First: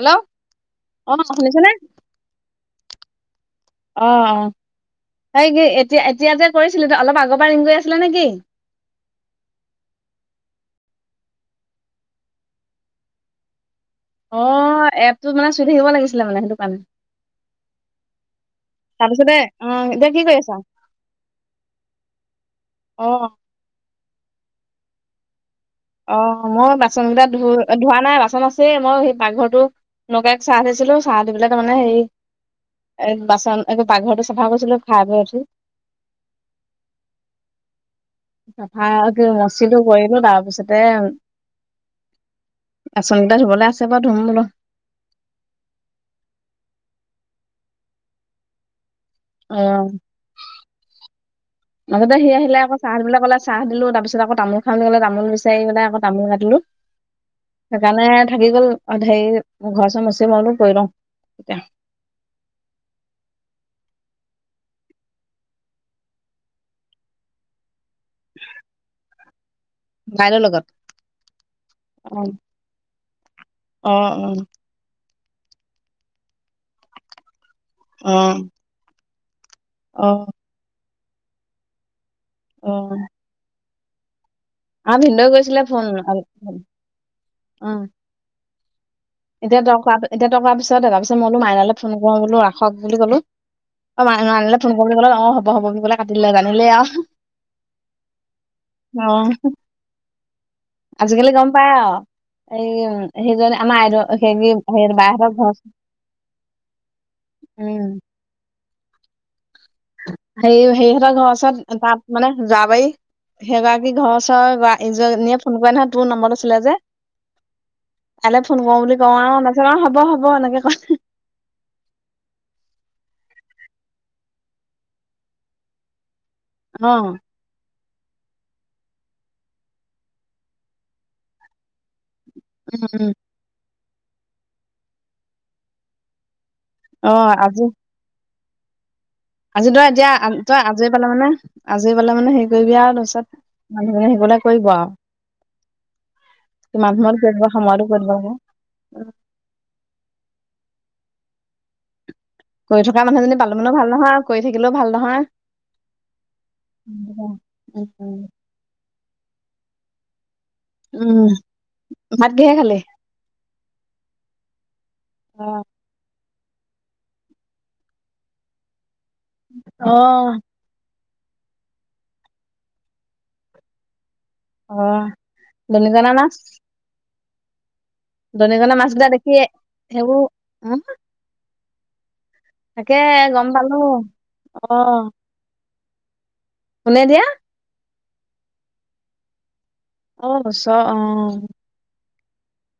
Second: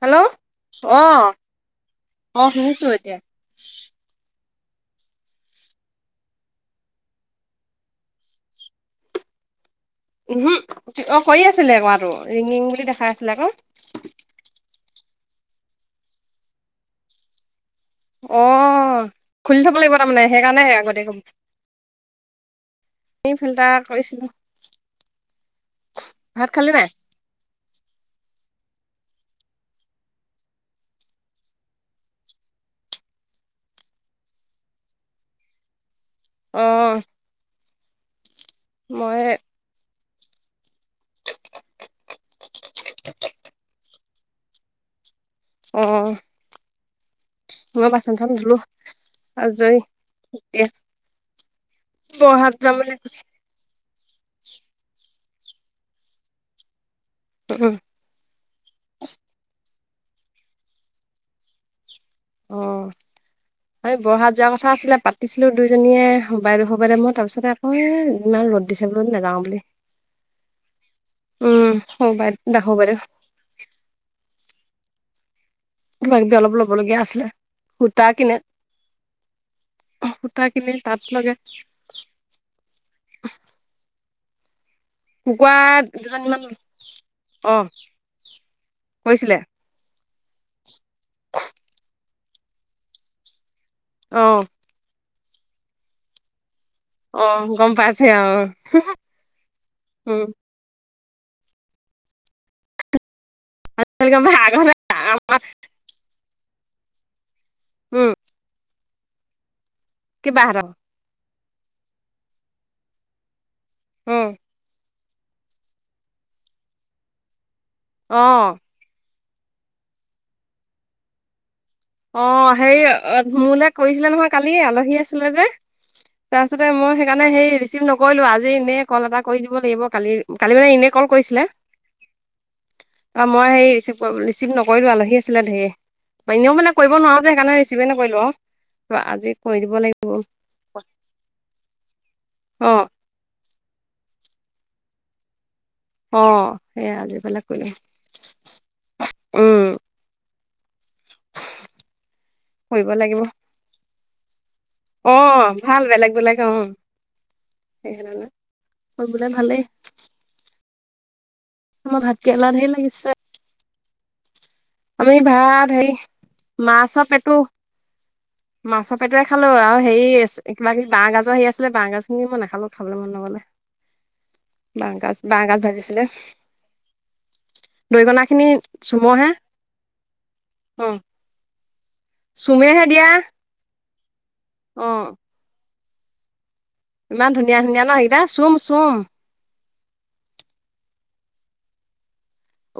Hello অ আহ শুনিছেনে? আহ শুনিছো এতিয়া। সেই কি এতিয়া এতিয়া যে কৰিছিলো অলপ আগৰ পৰা ৰিং কৰি আছিলে নেকি? উ হম হু অ ক আছিলে কোৱাাতটো ৰিং ৰিং বুলি দেখাই আছিলে আকৌশ তোৰ মানে চুই থাকিব লাগিছিলে মানে সেইটো কাৰণে। অ তাৰপিছতে খুলি অ থব লাগিব এতিয়া কি তাৰমানে কৰি আছা? সেইকাৰণে অ আগতে ফিল্টাৰ। কৰিছিলো। অ ভাত খালি মই নাই বাচন গকেইটা ধ ধোৱা নাই বাচন আছে। মই সেই পাকঘৰটো নগাই চাহ দিছিলোঁ চাহ দি পেলাই তাৰ মমানে হেৰি বাচন এক পাকঘৰটো চাফা কৰিছিলোঁ খাই বৈ উঠি। অ। [unintelligible] মই মচিলো গৈ । বলো তাৰপিছতে বাচন কেইটা ধুবলৈ আছে বাৰু ধুম বোলো। অ মই বাচন ধুলো। অ আজৰি এতিয়া মাজতে সি বৰহাত আহিলে যাম আকৌ বুলি কৈছে চাহবিলাক ক'লে চাহ দিলো তাৰ পিছত আকৌ তামোল খাম বুলি ক'লে তামোল চাৰি গেলাই আকৌ তামলকাটিলো। উম সেইকাৰণে থাকি গ'ল হেৰি ঘৰ। [unintelligible] অ এই বৰষা যোৱা কথা আছিলে পাতিছিলো দুইজনীয়ে হ বাইদেউ সোবাইে মই তাৰপিছতে মই ইমান ৰ'দ দিছে বোলো নাযাও বুলি বাইদেউৰ লগত উম অ হ' ব [unintelligible] অ কিবাাকিবি অলপ ল'বলগীয়া আছিলে। সুতা অ কিনে। অ সূতা কিনে। তাত লগে। অহ । আহ ভিনন্দৌ কুকুৰা গৈছিলে ফোন দুজনীমান অ। কৈছিলে এতিয়া তই কৰা, এতিয়া তই কোৱা পিছত ভাবিছো মাইনালৈ ফোন কৰো বোলো বোলো আ । হওক বুলি ক'লো। অ মাইনা মাইনা ফোন কৰো বোলো অ হব হব বুলি কাটিলে জানিলে আউঁ। অ গম পাইছে আহ অ উম। আজিকালি গম পায় আৰু এই সেইজন। অ গম পাই সেৰি আগতে হে বাই হতৰ আমাৰ ঘ ওচ উম। সেই কিবাহঁতৰ সেইহঁতৰ ঘৰৰ ওচৰত। তাত মানে যাবাই। সেইগৰাকী ঘৰৰ উম চৰৰ বা। এইযনিয়ে ফোন কৰে নহয় তোৰ নম্বৰটো আছিলে যে। অ এয়ালে ফোন কৰো বুলি। নজগাওঁ হব হ'ব এনেকে কয়। অ হেৰি মোলে কৰিছিলে নহয় কালি আলহী আছিলে যে তাৰপাছতে মই অ সেইকাৰনে সেই ৰিচিভ নকো ৰিলো আজি এনেই কল এটা কৰি দিব লাগিব। কালি কালি মানে এনে কল কৰিছিলে। উম উম অ মই হেৰি ৰিচিভ নকৰিলো আলহী আছিলে ধেৰ। এনেইও মানে কৰিব অ নোৱাৰো যে সেইকাৰণ আজি ৰিচিভেই নকৰিলোঁ আও। আজি তই এতিয়া তই আজৰি পালে মানে, আজৰি পালে মানে হেৰি অ কৰিবি আৰু তাৰপিছত মানুহজনী আহিবলে [inaudible] আও অ সেইয়াই আজি পালে কই দিম, সময়তো কৰি দিব লাগে উম। [inaudible] কৰি থকা মানুহজনী পালো, মানো ভাল নহয় কৰি থাক অহ, ভাল বেলেগ বেলেগ অ উম সেইকাৰণে কৰিবলে ভালেই উম। আমাৰ ভাত কেৰেলা কিহে ঢেৰ খালি লাগিছে। আমি অ ভাত হেৰি মাছৰ পেটো মাছৰ পেটোৱে খালো আৰু হেৰি আছিল কিবা সেই বাঁহ গাজৰ হেৰি আছিলে, বাঁহ গাজখিনি মই নাখালো খাবলৈ মন নগলে। অ বাঁহ গাজ, বাঁহ গাজ ভাজিছিলে। দৰিকণা খিনি দৰিকণা মাছ কেইটা চুমৰহে দেখিয়ে, সেইবোৰ হ অ' চুমেহে তাকে দিয়া গম পালো। অহ। অ' ইমান ধুনীয়া ধুনীয়া ন সে চুম চুম অহ চ, অ।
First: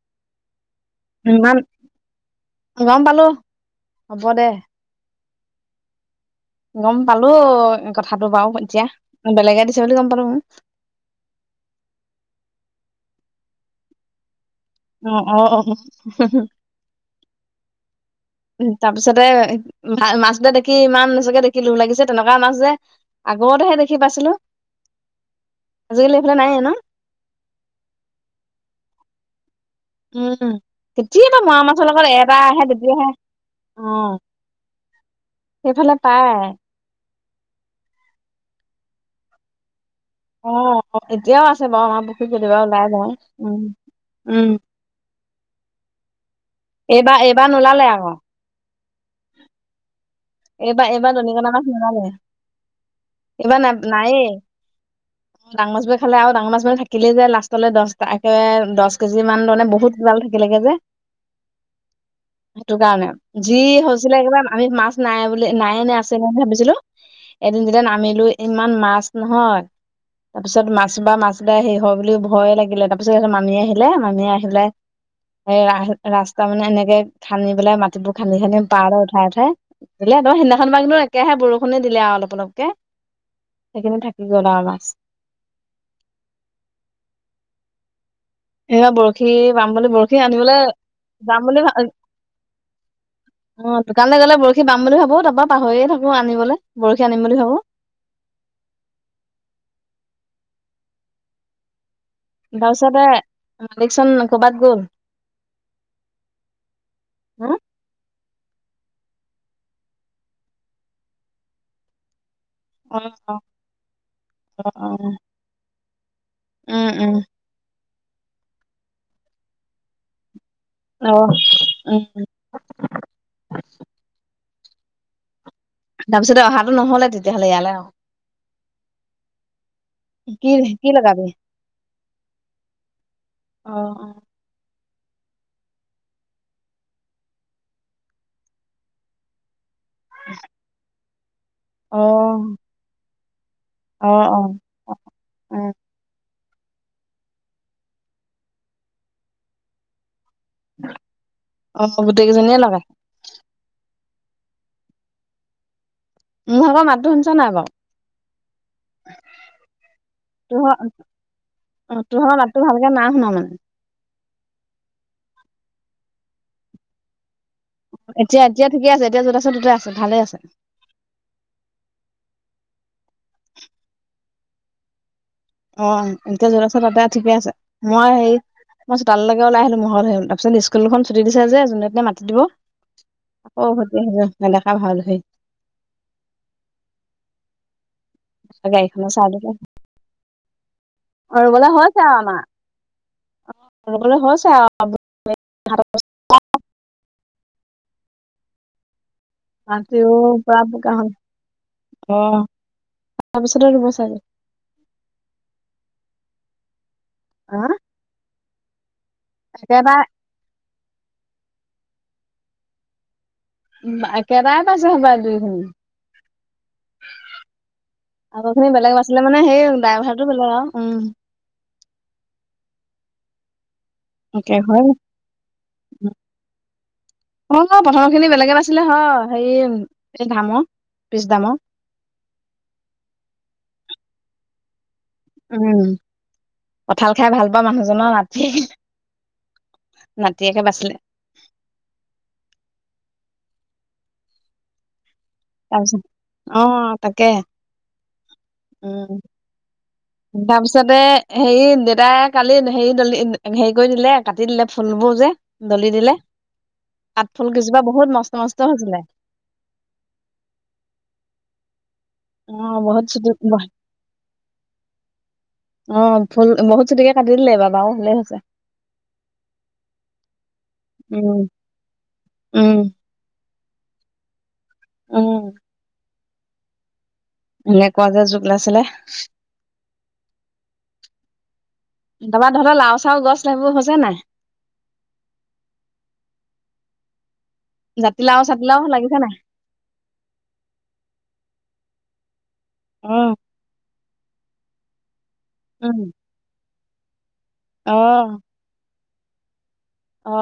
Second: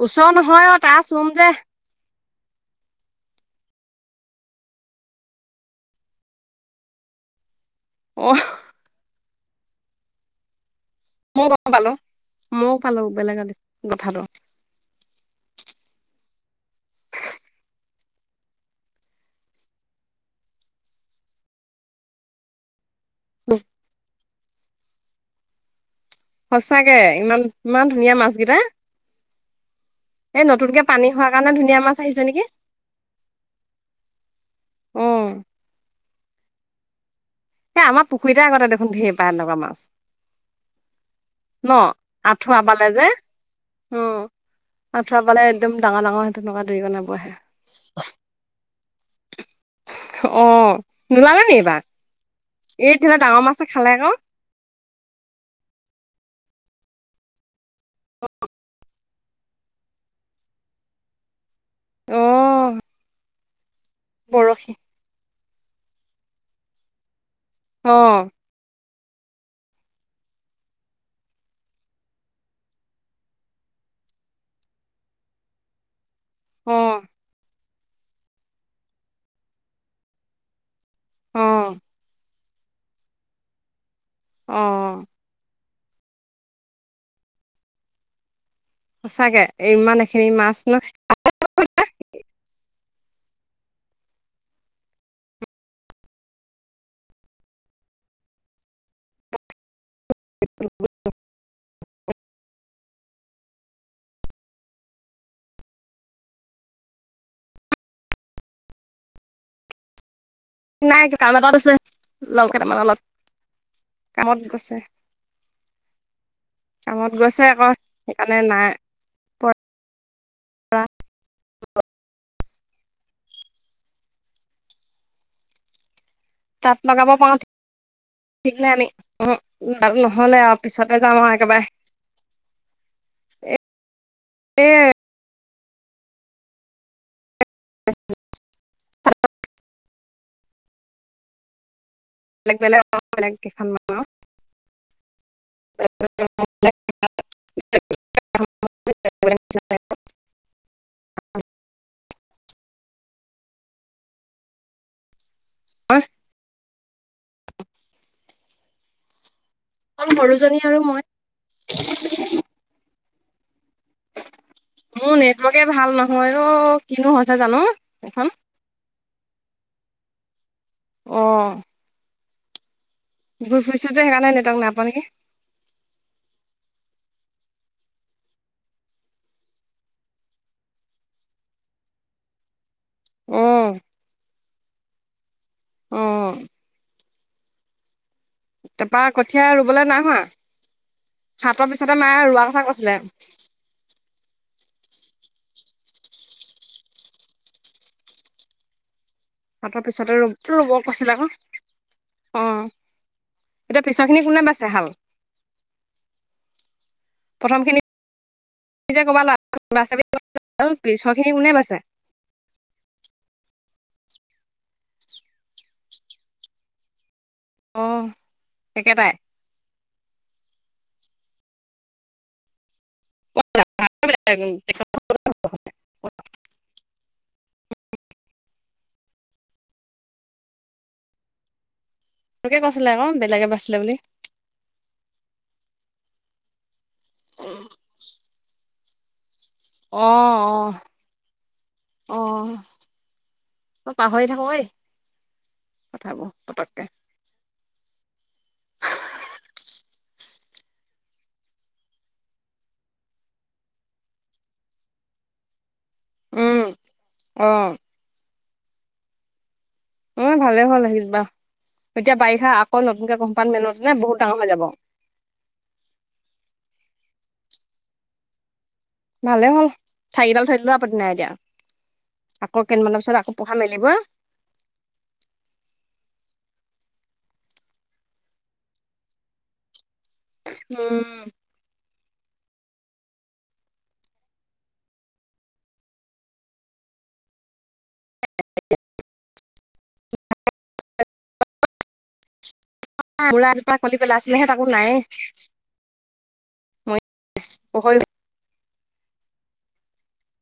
ওচৰ নহয় পাছ চুম যে ইমান গম পালো, হ'ব দে। গম পালো কথাটো অ' বাৰু ইতিয়া বেলেগে দিছে বুলি গম পালোঁ নহয়। মই গম পালোঁ, মইও পালোঁ বেলেগে দিছে কথাটো। অ-অ-অ, তাৰপিছতে ভাল মাছ এটা দেখি ইমান নিজকে দেখি লোভ লাগিছে, তেনেকা মাছ যে আগতেহে দেখি পাইছিলোঁ। সঁচাকে ইমান, ইমান ধুনীয়া মাছ কেইটা। উম, কেতিয়াবা কাৰণে মোৱা ধুনীয়া মাছৰ মাছ লগত আহিছে এটা নেকি আহে তেতিয়া হে, অহ উম পাই এই আমাৰ পুখুৰীতে আগতে দেখোন ধেৰ পাই তেনেকুৱা মাছ। অহ এতিয়াও আছে ন বাৰু আমাৰ পুখুৰীত আঁঠুৱা কেতিয়াবা পালে ওলাই যে বাওঁ অহ- উম! আঁঠুৱা পালে একদম ডাঙৰ ডাঙৰ সেই তেনেকুৱা ধৰিব এইবাৰ নাব়ে এইবাৰ নোলালে আকৌ [unintelligible] [inaudible] এইবাৰ এইবাৰ দনী- নোলালে কণা নি মাছ এইবাৰ নোলালে। এই তেতিয়াহলে ডাঙৰ এইবাৰ না মাছটোৱে খালে আকৌ নায়েই। ডাঙৰ মাছবোৰে খালে আৰু ডাঙৰ মাছবোৰ থাকিলে যে লা দে দ [unintelligible] কেজি মান মানে বহুত গাল থাকিলেগে যে অ সেইটো কাৰণে যি হৈছে আছিলে একবম [unintelligible] আমি বৰশী মাছ নাই বে নাই নে আছে বা ভাবিছিলোঁ। এদিন যেতিয়া অ নামিলোঁ ইমান মাছ। নহয় তাৰপিছত মাছ বা মাছ সেৰি হয় বুলি ভয়ে লাগিলে তাৰপিছত মামি আহিলে মামী আহিলে সে ৰা ৰাস্তা মানে অ এনেকে খান্দি পেলাই মা সকলো খান্দি খান্দি পাৰ দু উঠাই উঠাই বলে তম সেইদিনাখন বা নো [unintelligible] এয়া হে অ বৰষুনে দিলে আঅ অলপ অলপ। সেইি থাকে [unintelligible] গ'ল আ অ মাছ এ বৰশী সঁচাকে বাম বুলি ইমান বৰশী এইখিনি মাছ আনিবলৈ ন যাম বুলি ভ অ দোকানলৈ গ'লে বৰশী বাম বুলি ভাবো তাৰপৰা পাহৰিয়ে থাকোঁ আনিবলৈ বৰশী আনিম বুলি ভাবো। [inaudible] তাৰপিছতে মালিকচন কৰ'বাত গ'ল হা নাই কি কাম এটাট আছে। লগৰ কেইটামান অ লগত অ কামত অ গৈছে, অ উম কামত উম গৈছে আকৌ সেইকাৰণে নাই। আহ উম। তাৰপিছতে অহাটো নহলে তেতিয়াহ'লে ইয়ালে আৰু। এামি, উ। নহলে কি আৰু কি পিছতে যাম লগাবি আৰু একেবাৰে, অ এ এ। [unintelligible] উ। বেলেগ বেলে। হয়। আহ অ, উম। [unintelligible] [inaudible] উ। অ। ত আকৰ মাতটো শুনিছ নাই বৌ। [unintelligible] অকল সৰুজনী আৰু তুহৰ মই অ তোহৰ লাতটো ভালকে না। [unintelligible] শু [unintelligible] মোৰ নেটৱৰ্কে ভাল নহয় অ, কিনো হৈছে জানো। এখন এতিয়া এতিয়া ঠিক আছে এতিয়া য'ত আছে ত'তে আছে। ভালে আছে। আহ। ঘূৰি ফুইছো যে সেইকাৰণ নাই ন তক নাপকে। [unintelligible] অ এতিয়া য'ৰাচৰ তাতে আ ঠিকেই আছে মই হেৰি মই চোতালৈকেওলাই আহিলো মৰত সল তাৰপিছত স্কুল দুখন ছুটি দিছে যে যোনে এনে মাতি দিব। [unintelligible] আকৌ অ' সতি নেদেখা ভাল। [unintelligible] হয়। আহ। তাৰপা গাড়ীখনৰ কঠীয়া ৰুবলৈ নাই হোৱা। সাতৰ বলৈ পিছতে হৈছে আৰু মায়ে আমাৰ, ৰোৱা কথা কৈছিলে অবলৈ হৈছে আৰু। [unintelligible] আ ধ। [unintelligible] [inaudible] তাতৰ পিছতে ৰব ৰ'ব বোকা হ'ল কৈছিল, আকৌ, অ তাৰপিছতে এতিয়া ৰুব চাগে পিছৰখিনি কোনে পাইছে ভাল। [unintelligible] অ প্ৰথমখিনি। ব একেবাৰে খিনি কোনে। [unintelligible] ছ। একেটাৰে পাইছে হবা দুইখনি। অ' আগৰ খিনি বেলেগ একেটাই আছিলে মানে সেই ড্ৰাই ভাৰটো বেলেগ আৰু। উম [unintelligible] প। [unintelligible] হয় [unintelligible] অঁ মই প্ৰথমখিনি বেলেগ [unintelligible] পছিলে হ হেৰি এই দামৰ পিছ দামৰ তোকে কৈছিলে আকৌ বেলেগে বাছিলে বুলি। উম! কঁঠাল খাই ভালপোৱা মানুহজনৰ [unintelligible] [inaudible] নাতিয়েকে অঁ-অঁ! বাচিলে অঁ অ পাহৰি থাকোঁ ঐ। তাৰপিছত কথাবোৰ পতককে আহ তাকে উম! তাৰপিছতে হেৰি দেউতাই কালি হেৰি দলি হেৰি কৰি দিলে, কাটি দিলে ফুলবোৰ যে। দলি দিলে, উম অ পাতফুল কিজোপা বহুত মস্ত-মস্ত। [unintelligible] ছিলে উম ভালে হ'ল আহিবা। এতিয়া বাৰিষা অ আকৌ বহুত নতুনকে চুটি কুঁহিপাত মেলোঁতে নে বহুত ডাঙৰ হৈ যাব। অ ফুল বহুত চুটিকে কাটি দিলে বা-বাও ভালে হৈছে। ভালে হ'ল ঠাৰিডাল থৈ দিলোঁ আপত্তি নাই এতিয়া। উম আকৌ উম কেইদিনমানৰ পিছত আকৌ পোঁখা মেলিব‌ই উম! এনেকুৱা যে জোক [unintelligible] ছিলে উম! তাবা তহঁতৰ লাও-চাউ গছ সেইবোৰ হৈছে নাই? জাতিলাও-ছাতিলাও লাগিছে নাই? [unintelligible] অ [unintelligible] কলি পেলাছিলে হে তাকো নাইয়েই। উম! মই আহ! অঁ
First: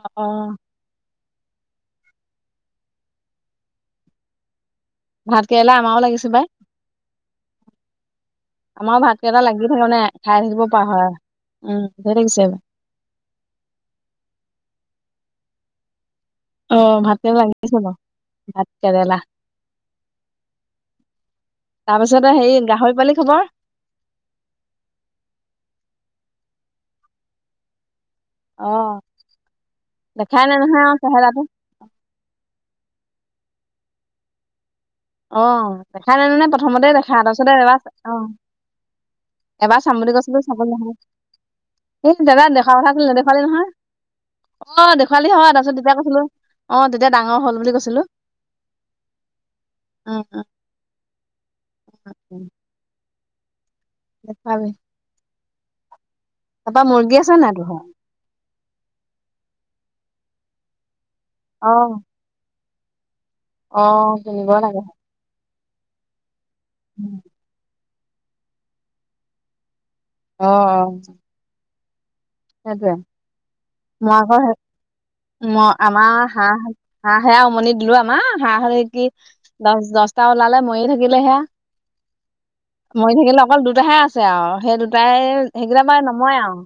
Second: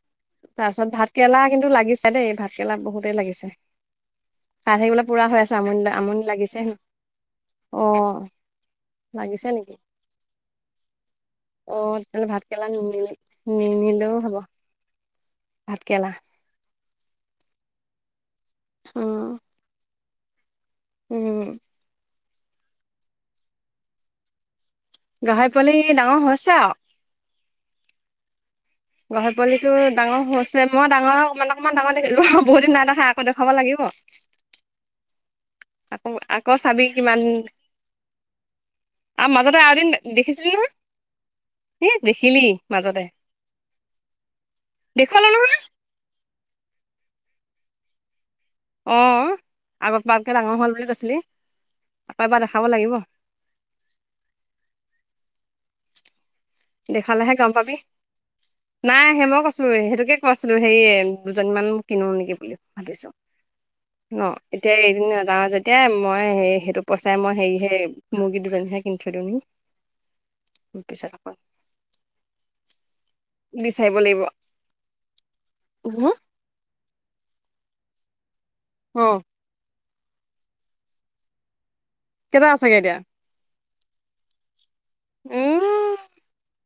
তাৰপিছত ভাত কেৰেলা কিন্তু লাগিছে দেই, ভাতকেৰেলা বহুতেই লাগিছে। খাই থাকিবলৈ পুৰা হৈ ভাত আছে কেৰেলা আমাৰো আমনি-আমনি পাই লাগিছে মোৰ। অহ আমাৰ ভাতকেইটা লাগিছে লাগি থাকে নি? মানে খাই থাকিব পৰা হয় অ উম ধেৰ তেনেহলে লাগিছে ভাতকৰেলা নি [unintelligible] নিনিলেও হ'ব? ভাতকেৰেলা। অ ভাতকেৰেলা লাগিছে বাও। ভাতকেৰেলা। উম উম! তাৰপিছতে হেৰি গাহৰি পোৱালি খবৰ? গাহৰি পোৱালি ডাঙৰ হৈছে আৱ অ গাহৰি পোৱালিটো ডাঙৰ দেখাই নাই হৈছে, নহয় মই আৰু ডাঙৰ চেহেৰাটো অ' অকমান ডাঙৰ দেখিলো বহুত দিন নাই দেখা । দেখুৱাব লাগিব। অ' আকৌ দেখাই নাই নহয় আকৌ চাবি প্ৰথমতে দেখা কিমান তাৰপিছত এবাৰ আহ আৰু মাজতে আৰু এবাৰ এদিন চাম বুলি কৈছিলো দেখিছিলি চাব নহয় ন'হল। এ এই দেখিলি দাদা দেখা কথা মাজতে কলো দেখুৱালি নহয় অ' দেখুৱালি দেখুৱালো নহয় হয় তাৰপিছত তেতিয়া কৈছিলো অ' । এতিয়া ডাঙৰ হ'ল বুলি কৈছিলো। অ'। আগত উম বাৰকৈ ডাঙৰ হ'ল বুলি কৈছিলি আকৌ এবাৰ দেখাব লাগিব। দেখাবি। তাপা মুৰ্গী দেখালেহে আছে গম নাই তোৰ পাবি ঘৰত। নাই, সেই মই কৈছো সেইটোকে কৈছিলো হেৰি। দুজনী মান অ কিনো নেকি বুলি। ভাগিছো অ' কিনিব এতিয়া লাগে এৰি নাযাও যে এ মই হেৰি সেইটো পইচাই মই হেৰি হে মুৰ্গী দুইজনীহে কিনি থ‌ই দিও নেকি? অহ। পিছত আকৌ সেইটোৱে বিচাৰিব মই লাগিব আগৰ হে ম আমাৰ হাঁহ । হাঁহে উমনি দিলো আমাৰ হাঁহ আৰু এই কি, অ দহ-দশ। তা ওলালে মৰি থাকিলে হেয়া। কেইটা আছেগে এতিয়া মৰি থাকিলে অকল দু টাহে আছে আৰু সেই দু প্ৰায় সেইকেইটা উম পৰা নমৰে আৰু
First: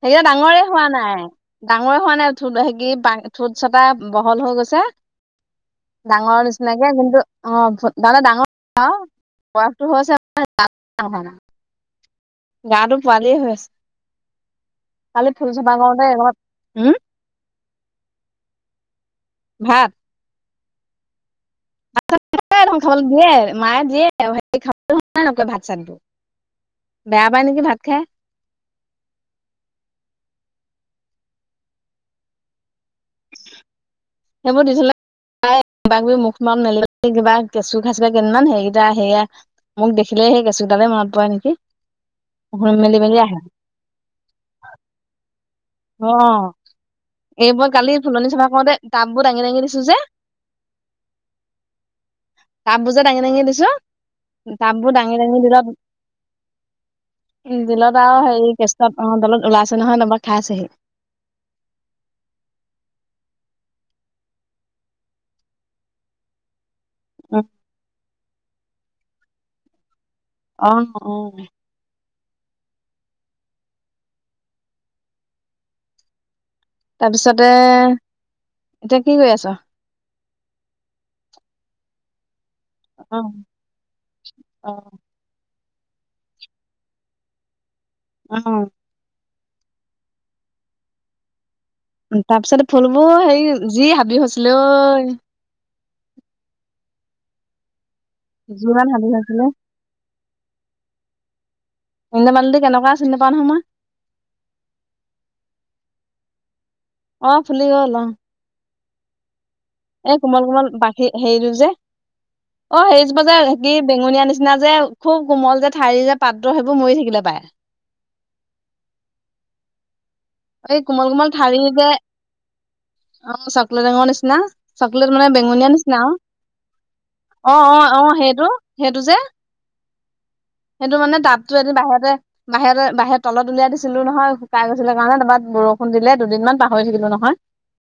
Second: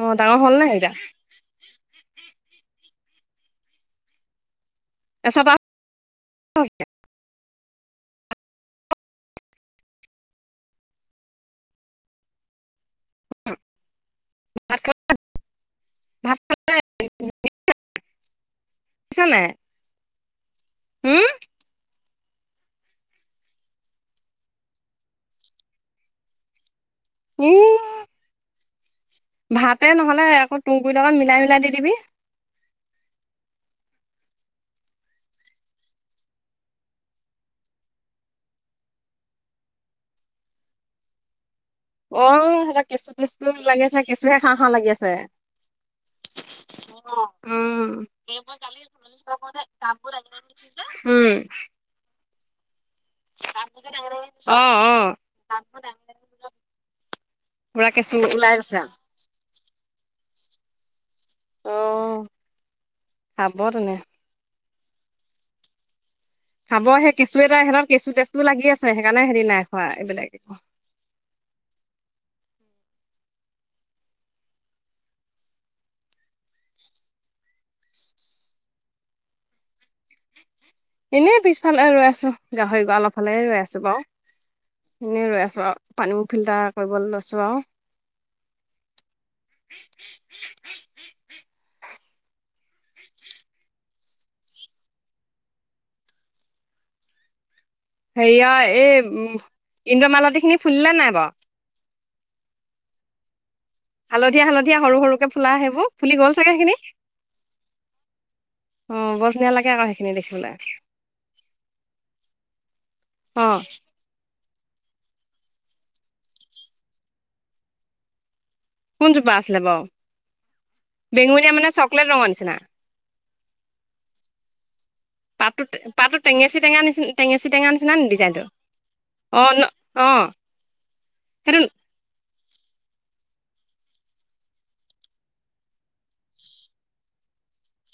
অ সেইয়া ডাঙৰ হ'ল ডাঙৰে নে হোৱা এতিয়া নাই, ডাঙৰে হোৱা নাই উঠো সেকি। পা ঠোট চটা বহল হৈ গৈছে। এচটা ভাত ডাঙৰ নিচিনাকে কিন্তু অ' দাদা ডাঙৰ আউ বয়সটো হৈছে, গাটো পোৱালি। খা কালি ফুল চপা কৰোতে এনকা ভাত উম'। ভাত। হুম। য়ে ধান খাবলৈ দিয়ে, মায়ে দিয়ে ভাত চাত উম ভাতে নহ'লে আকৌ। তুংগুৰি লগত মিলাই মিলাই দি দিবি। সেইবোৰ দি থলে খাই কিবা কিবি মুখ খন মেলিবলে নে কিবা কেঁচু খাইচা কেইমান হেৰিকেইটা সেয়া মোক দেখিলে সেই কেঁচুডালে মনত পৰে নেকি? অ সিহঁতে মেলি কেঁচু মেলি টেচ্ আহে লাগে চাগে? কেঁচুহে খাঁও খাঁও লাগি আছে। অ' এই মই উম কালি ফুলনি চাফা কৰোঁতে টাব বোৰ দাঙি দাঙি দিছো যে। উম টাববোৰ যে দাঙি দাঙি দিছো, অ অ টাববোৰ দাঙি দাঙি দিলত পুৰা দিলত কেঁচু আৰু ওলাই হেৰি গৈছে কেছত অ দলত ওলাইছে নহয় [unintelligible] খাইছে হে। আহ আবতনে। খাবহে কেঁচু উ এটা হেত কেচু টেচু লাগি আছে। সেইকাৰণে সেহতি নাই খোৱা এইবিলাক । অম অ তাৰপিছতে এতিয়া কি কৰি আছ । এনেই পিছফালে ৰৈ আছো । গাহৰি গৰাল অ ফালে ৰৈ আছোঁ অ বাৰু এনেই ৰৈ আছোঁ আৰু পানী ফিল্টাৰ কৰিবলৈ লৈছো আৰু অহ [unintelligible] তাৰ পিছতে ফুলবোৰ হেৰি যি হাবি হৈছিলো ঐ হেৰিয়া যিমান এই হাবি উম হৈছিলে ইন্দ্ৰমালতী খিনি ফুলিলে নাই বাৰু? ইন্দ্ৰমালতী কেনেকুৱা চিনি নেপাওঁ নহয় মই হালধীয়া হালধীয়া সৰু সৰুকে ফুলা সেইবোৰ ফুলি গ'ল চাগে সেইখিনি । অ ফুলি গ'ল অ অ বৰ ধুনীয়া লাগে আকৌ সেইখিনি এ কোমল দেখিবলৈ কোমল বাকী হেৰিটো যে অ সেইজোপা যে অ কি বেঙুনীয়া নিচি নিচিনা যে খুব কোমল যে ঠাৰি যে পাত্ৰ সেইবোৰ মৰি থাকিলে পায় । কোনজোপা আছিলে বাৰু এই কোমল কোমল বেঙুনীয়া ঠাৰি মানে যে চকলেট ৰঙৰ নিচিনা অ চকলেট ৰঙৰ নিচিনা । চকলেট মানে পাতটো বেঙনীয়া নিচিনা আৰু পাতটো টেঙেচি টেঙা নিচিনা টেঙেচি অ টেঙা অ নিচিনা অ নি ডিজাইনটো সেইটো সেইটো যে অ ন অ সেইটো মানে টাবটো সেইটো এ বাহিৰতে বাহিৰত বাহিৰত তলত উলিয়াই দিছিলো নহয় শুকাই গৈছিলে । [unintelligible] বৰষুণ দিলে দুদিনমান পাহৰি থাকিলো নহয়